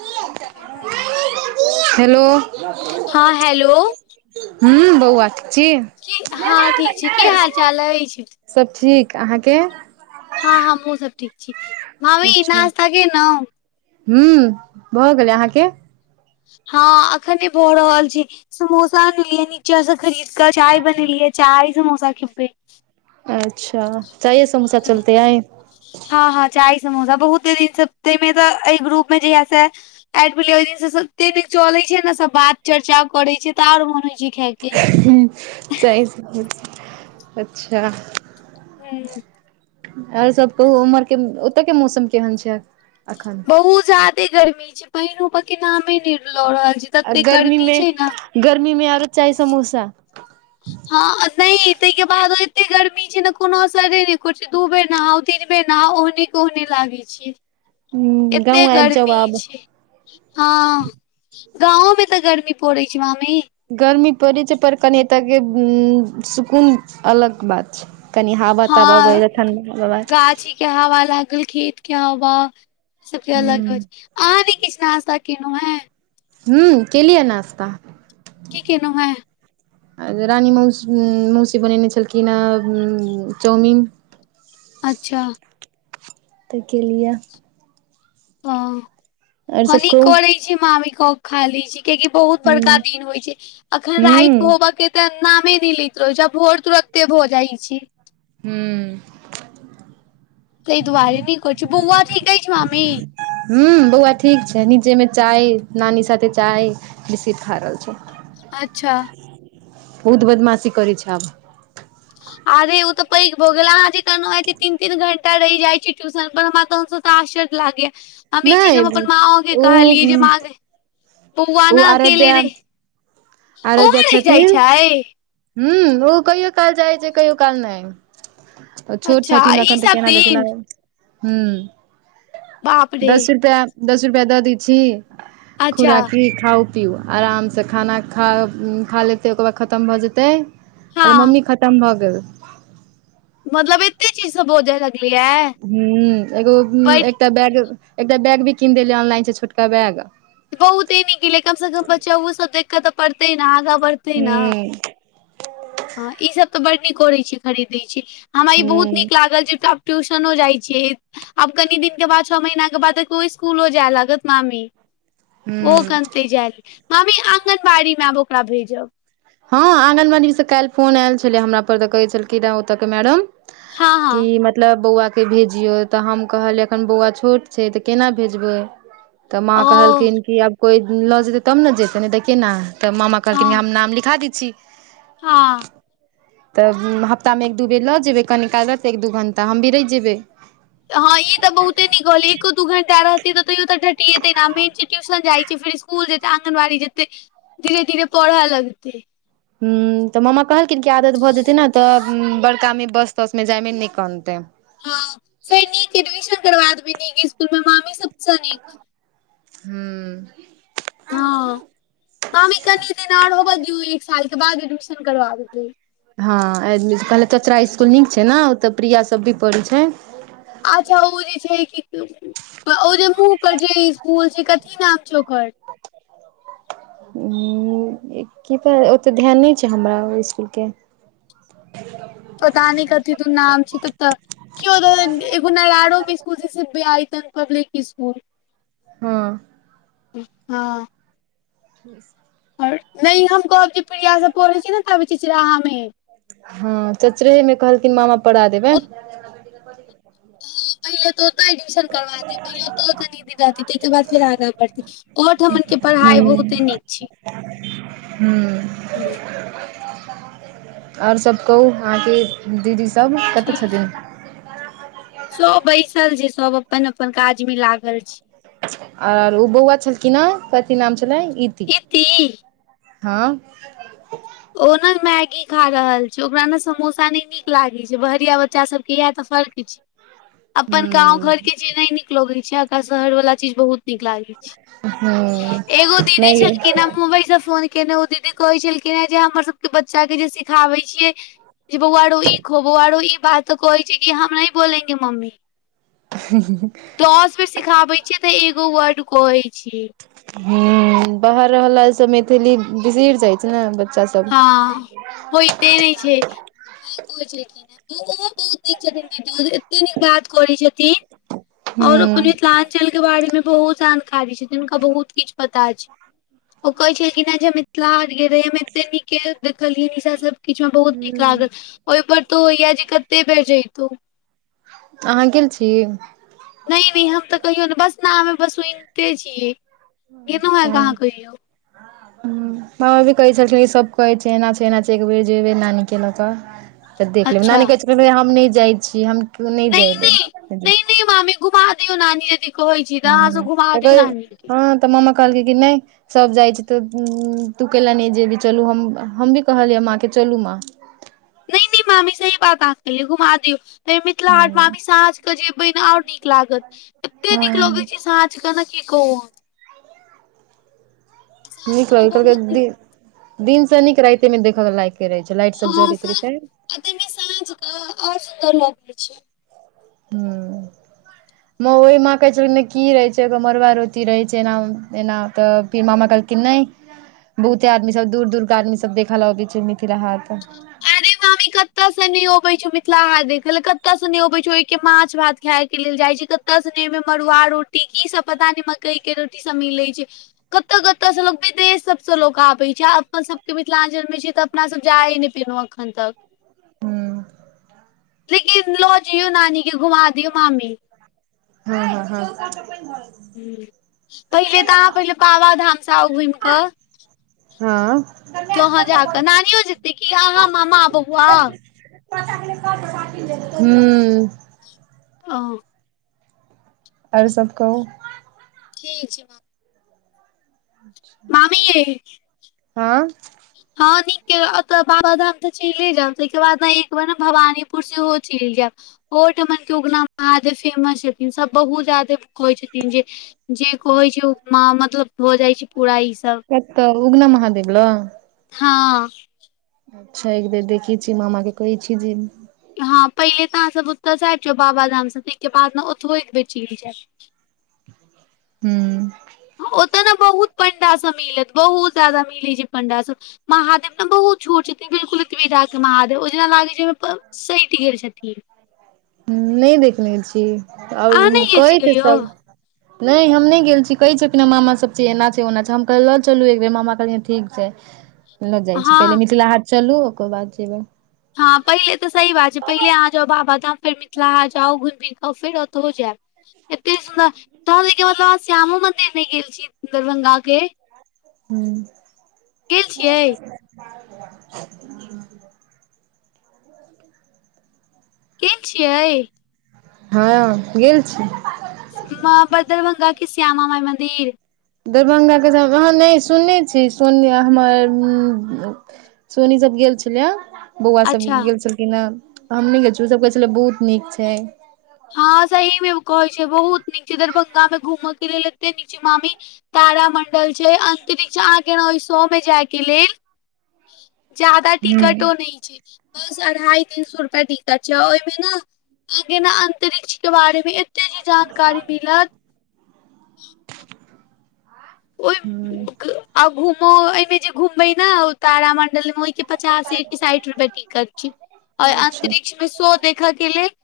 हँ की हाल-चाल अइछ मामी? हेलो हँ हैलो! हूँ बौआ ठीक छी? की, हँ ठीक छी, की हाल-चाल अइछ? सब ठीक, अहाँके? हँ हमहुं सब ठीक छी, मामी नास्ता केलौ? हूं, भऽ गेलै अहाँके? हँ अखने भऽ रहल छै। समोसा अनलियै नीचा सँ खरीद क, चाय बनेलियै, चाय समोसा खेबै। अच्छा! चाये समोसा चलतै आय। हँ-हँ चाय समोसा, बहुते दिन सप्ते में तऽ, एहि ग्रुप में जहिया स ऐड भेलिया ओय दिन स, सते नै चले छै न सब बात चर्चा करै छै तऽ, आर मोन होइ छै। खायके हूं चाय समोसा, अच्छा! हूँ। और सब कहू, उमर के ओतऽ के मौसम केहन छै अखन? बहुत ज्यादे गर्मी छै, पइनो होबै के नामे नै ल रहल छै, आ तते गर्मी मे छै न। गर्मी में आरो चाय समोसा! हँ नै तै के बादो एते गर्मी छै न, कोनो असरे नै करै छै, दू बेर नहाऊ, तीन बेर नहाऊ, ओहने के ओहने लागै छियै, ह एते गाँव आबि जाउ गर्मी आब छै। हँ, गाँवो में तऽ गर्मी पड़ै छै मामी! गर्मी पड़ै छै पर, कनि एतऽ के सुकून अलग बात छै। कनि हावा-तावा हँ बहले, ठंडी हवा। गाछी के हावा लागल, खेत के हवा, ई सबके अलग हो हूँ छै, अहाँ नै किछ नाश्ता केलौ हैं। हूं केलिया नाश्ता। की केलौ हैं? रानी मौस मौसी बनेने छलखिन है, चाउमीन। अच्छा! त केलियऽ। हँ, आओर हँ सब निक कहू करै छै मामी, क क खा लै छी। किआकि बहुत बड़का हूँ दिन होइ छै, अखन राइत हूँ होबऽ के नामे नै लैत रहै छै, आ भोर तुरते भऽ जाइ छै। हूं। तै दुआरे नै करै छी, बौआ नीक अछि मामी? हुं बौआ ठीक छै नीचे नीचा अछि, नानी के साथे चाय बिस्किट खा रहल छै। अच्छा। बहुत बदमाशी करै छै आब। आरे ओ तऽ पैघ भ गेल अहाँ जेकाँ नै, जे तीन-तीन घंटा रहि जाइ छी ट्यूशन पर हमरा तखन सँ आश्चर्य लागैये, हम ई चीज हम नहि अपन माँओ के ओ कहलियै जे माँ गै बौआ ओ ना अकेले आराध्या रहै, ओहो रहि जाइ छै। हुं ओहो कहियो काल जाइ छै कहियो काल नै। तऽ छोट अच्छा छथिन ई एखन तऽ सब केना जेथिन। दिन हुं, बाप रे दस रुपआ दस रुपआ दऽ दै छी, अच्छा खुुराकी खाउ पीउ, आरामसँ खाना खा लेतै ओकर बाद खतम भऽ जेतै अर हँ मम्मी खतम भऽ गेल। मतलब एते चीज सब बाजर लगलैये। ह एगो एकटा बैग एकटा बैग भी कीन देलियै ऑनलाइन से छोटका बैग। बहुते नीक केलियै, कमसँ कम बच्चा ओसभ देख कऽ तऽ पढ़तै ने आगाँ बढ़तै हुं। ह ई सब तऽ बड नीक करैत छी खरीदैत, हमरा ई बहुत हुँ नीक लागल जे एकटा टयूशनो जाइ छियै आब कनि दिन के बाद छओ महीना के बाद त ओ स्कूलो जाय लागत मामी। ओ हुँ अखैन की जायत, मामी आङगनबाड़ी मे आब ओकरा भेजब। हँ आँगनबाड़ी से काल्हि फोन आयल छलै हमरा पर तऽ कहै छलखीन रहै ओतऽ के मैडम कि हँ हँ मतब मतलब बौआके भेजियौ तऽ हम कहलियै एखन बौआ छोट छै तऽ केना भेजबै तऽ माँ ओ कहलखिन की आब कोई लऽ जेते तब ने जेते ने देखे ने तऽ मामा कहलखिन हँ हम नाम लिख लिखा दै छी। हँ। तऽ हफ्तामे एक दू बेर लऽ जेबै कनी काल रहतै एक दू घण्टा हम भी रहि जेबै हँ ई तऽ बहुते निक कहलियै एको दू घंटा रहतै तैयो तऽ घटियेते ने मेन छै ट्यूशन जाय छै फेर स्कूल जेकां आंगनबाड़ी जेतै धीरे धीरे पढ़य लगतै। हं तऽ मामा कहलखिन कि आदत भऽ जेतै ने तऽ बड़का मे बस तसमे जायमे नै कनतै। ह फेर नीक एडमिशन करबा देबै, नीक स्कूल मे मामी सबसँ नीक हुं। हँ, मामी कनि दिन और होबऽ दियौ एक सालके बाद एडमिशन करबा देबै। हँ एडमिशन, कहले कचरा स्कूल नीक छै ने ओतऽ प्रिया सब भी पढ़ै छै। अच्छा ओ जे छै कि ओ जे मुँह पर जे स्कूल छै कथी नाम छै ओकर की त ओतेक ध्यान नहि छै हमरा ओहि स्कूल के पता नहि कथि त नाम छै ओतुका। कियो द देलकै एगो आरो स्कूल छै बीआयकन पब्लिक स्कुल। हँ। हँ। [inaudible] अरे नै हम कहब जे प्रिया सब पढै छै ने तब चिचिराहा मे हँ चचरेहेमे कहलखिन मामा पढ़ा देबै। पहिले तऽ ओतै एडमिशन करवा दियो। पहिले तो क निदी रहथि ताहिके बाद फेर आगाँ बढ़थिन, ओर ठमनके पढ़ाइ बहुते नीक छै। हूं। और सब कहू अहाँके दीदी सब कतऽ ठीक छथिन? सब बैसल छै, सब अपन अपन काज मे लागल छै। आर ओ बौआ छलखिन हेँ, कथी नाम छलैन हे इती। इति हँ। ओ ने मैगी खा रहल छ। ओकरा ने समोसा ने नीक लागे छ। बहरिया बच्चा सब के इह तऽ फर्क हैय। अपन गाँंव हूँ घर के चीज नहि नीक लगे छै। आकरा शहर वाला चीज बहुत नीक लागैत छै। हू एगो दीदी मैगी। छलखिन हे मुम्बई सँ फोन केने ओ दीदी कहै छलखिन हे जे हमर सबके बच्चाके जे सिखाबै छियै जे बुआरो ई खो बुआरो ई बात कोइ छै कि हमरा नही बोलेंगे मम्मी। दस बेर सिखाबै छियै तऽ एगो वर्ड कहै छीये। ह बाहर रहल से मैथिली बिसैर जाय छै। ते बच्चा सब। हँ होय त नहि छै। खिन ओ। हो बहुत नीक छथिन दद एते नीक बात करै छथिन। [unintelligible] और अपन हूँ मिथिलाञ्चल के बारे मे बहुत जानकारी छै, हुनका बहुत किछु पता छैन। ओ कहै छलखिन है जे मिथिलाहाट गेल रहि एहि बेर। त नीक के देखलियै निशा सब किछु में बहुत नीक हूँ लागल। ओहिपर तो होयऽ जे कते बेर जैतौ। अहाँ गेल छी। नै- नै हम तऽ कहियौ ने बस नाम बस सुनिते छीयै। अच्छा ह। मामा भी कहै छलखिन ई सभ कहै छै एना छै - एना छै एक बेेर जेबे नानी के लऽ कऽ। तऽ देख लेब अच्छा नानी कहै छै कह हम नहि जाइ छी हम केओ नहि जायबै। नानी मामी घुमा दीयो नानी यदी कहै छी तऽ अहाँ सब घुमा दियो के। त मामा कहलके कि नै। सभ जाइ छै तऽ तू के ला नै जेबही, चलू हम- हम भी कहलियै माँके चलू माँ। नै - नै मामी सही बात आहां कहलिये घुमा दियौ। मिथिला हाट हूँ मामी सांझ के जेबे ने और नीक लागत, एते निक हँ लगे छै साँझ के। कि कहु हम। साँझ नीक के ने लगलकै बहुत नीक दि - दिन से नीक राइते मे देखय के लायक रहै छै लाइट सब जड़ैत रहै छै। आ तैमें सांझ के और सुन्दर लगैय छै। हूं। ओहि माँ कहै छलखिन की रहै छै ओ मरुा रोटी रहै छै एना - एना तऽ फेर मामा कहलखिन नहि। बहुते आदमी सब दूर दूर के आदमी सब देखय लऽ अबै छै मिथिला हाट। आरे मामी कतऽ से ने अबे छै मिथिला हाट देख लऽ कतऽ से ने अबे छै ओहि के माछ भात खाय के लेल जाय छै कतय सने मे मड़ुआ रोटी की सब पता नहि मकई के रोटी सब मिले छै। कतय कतऽ से लोक विदेश सब से लोक आबे छै अपन सब के मिथिलांचल मे छै तऽ अपना सब जाए [unintelligible] उं। लेकिन लऽ जइयौ नानी के घुमा दियौ मामी। हँ - हँ -हँ। पहिले तऽ अहाँ पहिले बाबा धाम से आउ घुमि कऽ। हँ। तो वहाँ जाकऽ नानियो जेतै कि अहाँ मामा बौआ। हू। [unintelligible] ओ। और सब कहु। ठीक छै। अच्छा मामीयै- आँ हँ नीके ओतऽ बाबाधाम तऽ चैले जायब तहिके बाद ने एक बेर भवानीपुर सेहो चलि जायब। ओ ठामन के उगना महादेव फेमस छथिन सब बहुत जादे कहै छथिन जे जे कहै छै ओ मतलब भ जाइ छै पूरा ई सब। कत्त उगना महादेव लग? हँ। अच्छा एक बेर देखै छियै मामा के कहै छी जे हँं पहिले तऽ अहाँ सब ओतसँ आबि जाउ बाबाधाम सँ ताहिके बाद ने ओतहो एक बेर चलि जायब। हू। ओतऽ ने बहुत पण्डा सब मिलत बहुत जादा मिलै छै पण्डा सब महादेव ने बहुत छोट छै। त बिल्कुल ओतबी टा के महादेव ओ जेना लागै छै ओइमे सटि गेल छथिन। नै देखने छी अहाँ आब नहि गेल कहै छी छै कहियौ सभ नहि हम नहि गेल छी कहै छलखिन कि मामा सब जे एना छै ओना छै हम कहलि ल चलू एक बेर मामा कहलखिन ठीक छै। ल जाइ छै हँ पहिले मिथिला हाट चलू ओकर बाद जे हँ पहिले तऽ सही बात छै पहिले अहाँ जाउ बाबाधाम फेर मिथिला हाट जाउ घुमि फिर के आउ फेर ओतहु जायब। एते सुन्दर तहन ओइके मतलब अहां श्यामो मंदिर नहि गेल छी दरभंगा के। गेल छियै [inaudible] के छियइ? हँ गेल छी। मां ब दरभंगा के श्यामा माई मन्दिर। दरभंगा के श्यामा हाँ नहि सुनने छी सुन हमर सोनी सब गेल छलैए। बौआ सब अच्छा गेल छलखिन हँ हम नहि गेल छलहु ओ सभ कहै छलै बहुत नीक छै। हँं सही मे कहै छै बहुत नीक छै दरभंगा में घूमऽ के लेल एते नीक छै मामी तार मंडल छै अंतरिक्ष अहाँ के ओहि सए मे जाय के लेल ह जादा टिकटो नहि छै बस अढ़ाई तीन सए रुपआ टिकट छै ओहिमे न अहांके न अंतरिक्ष के बारे मे एते नीक जानकारी मिलत ओइ हूँ आ घूमओ एहिमे जे घूमबै ने ओ तारामंडल मे पचास ये कि साठि रुपआ टिकट छै आऔर अच्छा अंतरिक्ष मे सो देखऽ के लेल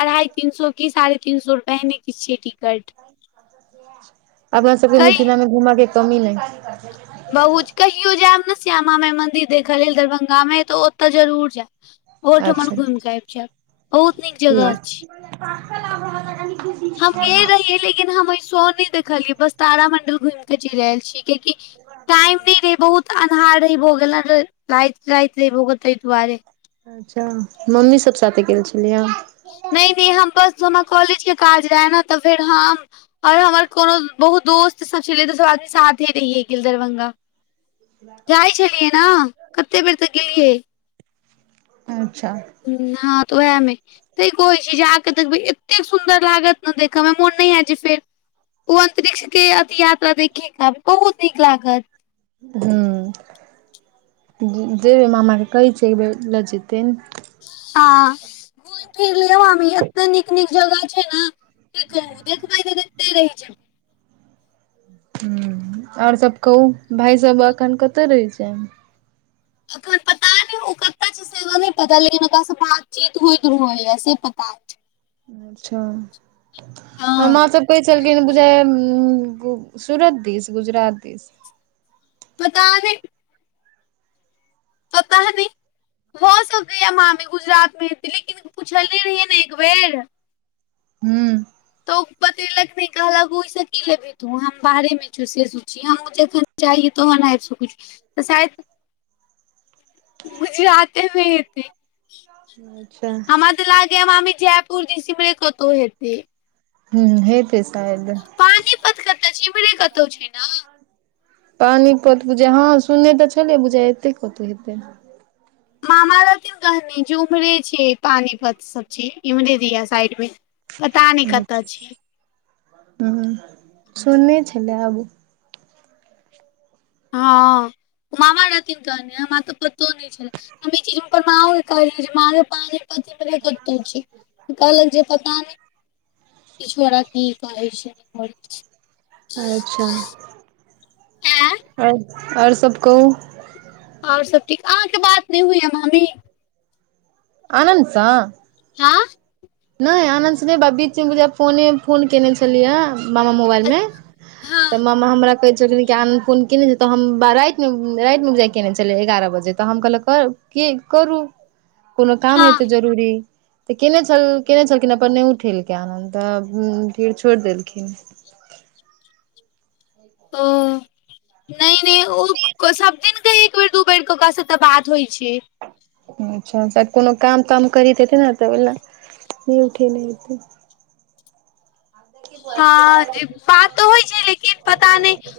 अढ़ाई तीन सए की साढ़े तीन सए रुपे एहने किछ छै टिकट। अपना सबके कै मिथिला मे घुमऽ के कमी नहि, बहुत कहियो जायब ने श्यामा माइ मन्दिर देखऽ लेल दरभंगा मे तऽ ओतऽ जरूर जायब। ओहो ठमन अच्छा घुमिके आबि जायब। बहुत नीक जगह अछि [inaudible] हम गेल रहियै लेकिन हम ए सो नहि देखलियै बस तारामंडल घुमिके चलि आयल छी। कियाएकि टाइम नै रहै बहुत तऽ अन्हारे भ गेलैन राएत राएत रहै भ गेल तै दुआरे। अच्छा मम्मी सब साथे गेल छलिये। नै-नै हम बस हमरा कॉलेज के काज रहाए नै तऽ फेर हम और हमर कोनो बहुत दोस्त सब छलै तऽ सब आदमी साथे रहिये गेल दरभंगा। जाय छलियै ना कते बेर ते गेलियै। अच्छा। हुं, हां तऽ उहाए मे। ते कहै छी जे आके देखबै एतेक सुन्दर लागत नै देखै मे मोन नै हाएत जे फेर उ अंतरिक्ष के अथी यात्रा देखे के आबी बहुत नीक लागत। हुं जे जेबे मामा के कहै छै एक बेर लऽ जेतैन। हां, घुम-फिर लियो मामी एते नीक-नीक जगह छै नै। की कहु देखबै तऽ देखते रैह जाएब। हुं और सब कहु भाय सब एखन कतऽ रहै छै। अखन पता नै उ क कता छै से हमरा नै पता लेकिन ओकरा से बातचीत होएत रहैया से पता छै अच्छा हँ हमरा सबके छलखिन बुझाए उम्म उ सूरत दिस, गुजरात दिस। पता नै तहने भ सकैया मामी गुजरात मे हेते, लेकिन पुछले रहियै नै एक बेर हुं। तऽ उ बतैलक नै कहलक ओय से की लेबी। तू हम बाहरे मे छियो से सोचिये हमु जखन चाहिये तहन आएब सकै छो। तऽ शायद गुजराते मे हेतै। अच्छा। उ ते लागैया मामी जयपुर दिस इम्हरे कतौ हेतै। हुं हेते शाएद। पानीपत कतऽ छै इम्हरे कतौ छै ना। पानीपत बुझाय हां सुनै तऽ छलै बुझाए एतै कतौ हेतै। मामा रातियो कहनै जे उम्हरे छै पानीपत सब छै इम्हरे जे या साइड मे। पता नै कतऽ छै। हुं सुननै छलै आएब। हां उ मामा रहथिन कहने हमरा तऽ पतो नै छल। हम इ चीज हुनकर मांओ के कहलिये जे माँ गे पानि पत इम्हरे कतौ छै, कहलक जे पता नै कि छोरा की। कहै छै नै करै छै। अच्छा। आँ और और सब कहु। और सब ठीक अहाँके बात नै होयया मामी। आनंद सँ। हां। नै आनन्द से नै बात बीच मे बुझाए फोने फोन कैने छलिये मामा मोबाइल मे तऽ हँ मामा हमरा कहे छलखिन कि आनन्द फोन केनै छै तऽ हम बा राएत मे, राएत मे बुझाय केने छलै एगारअ बजे। तऽ हम कहलक क की करू कुनू काम हेतै हँ जरूरी तऽ केने छल। कयने छलखिन अपन नहि उठेलकै आनन्द, तऽ फेर छोड़ि देलखिन। ओ नहि -नहि ओ, सभ दिनके एक बेर, दू बेर क ओकरा सबके बात होइ छै। अच्छा! शायद कोनो काम -ताम करैत हेतै ने, तऽ ओहि ल नहि उठे नहि हेतै। हँ जे बात तऽ होइ छै, लेकिन पता नहि।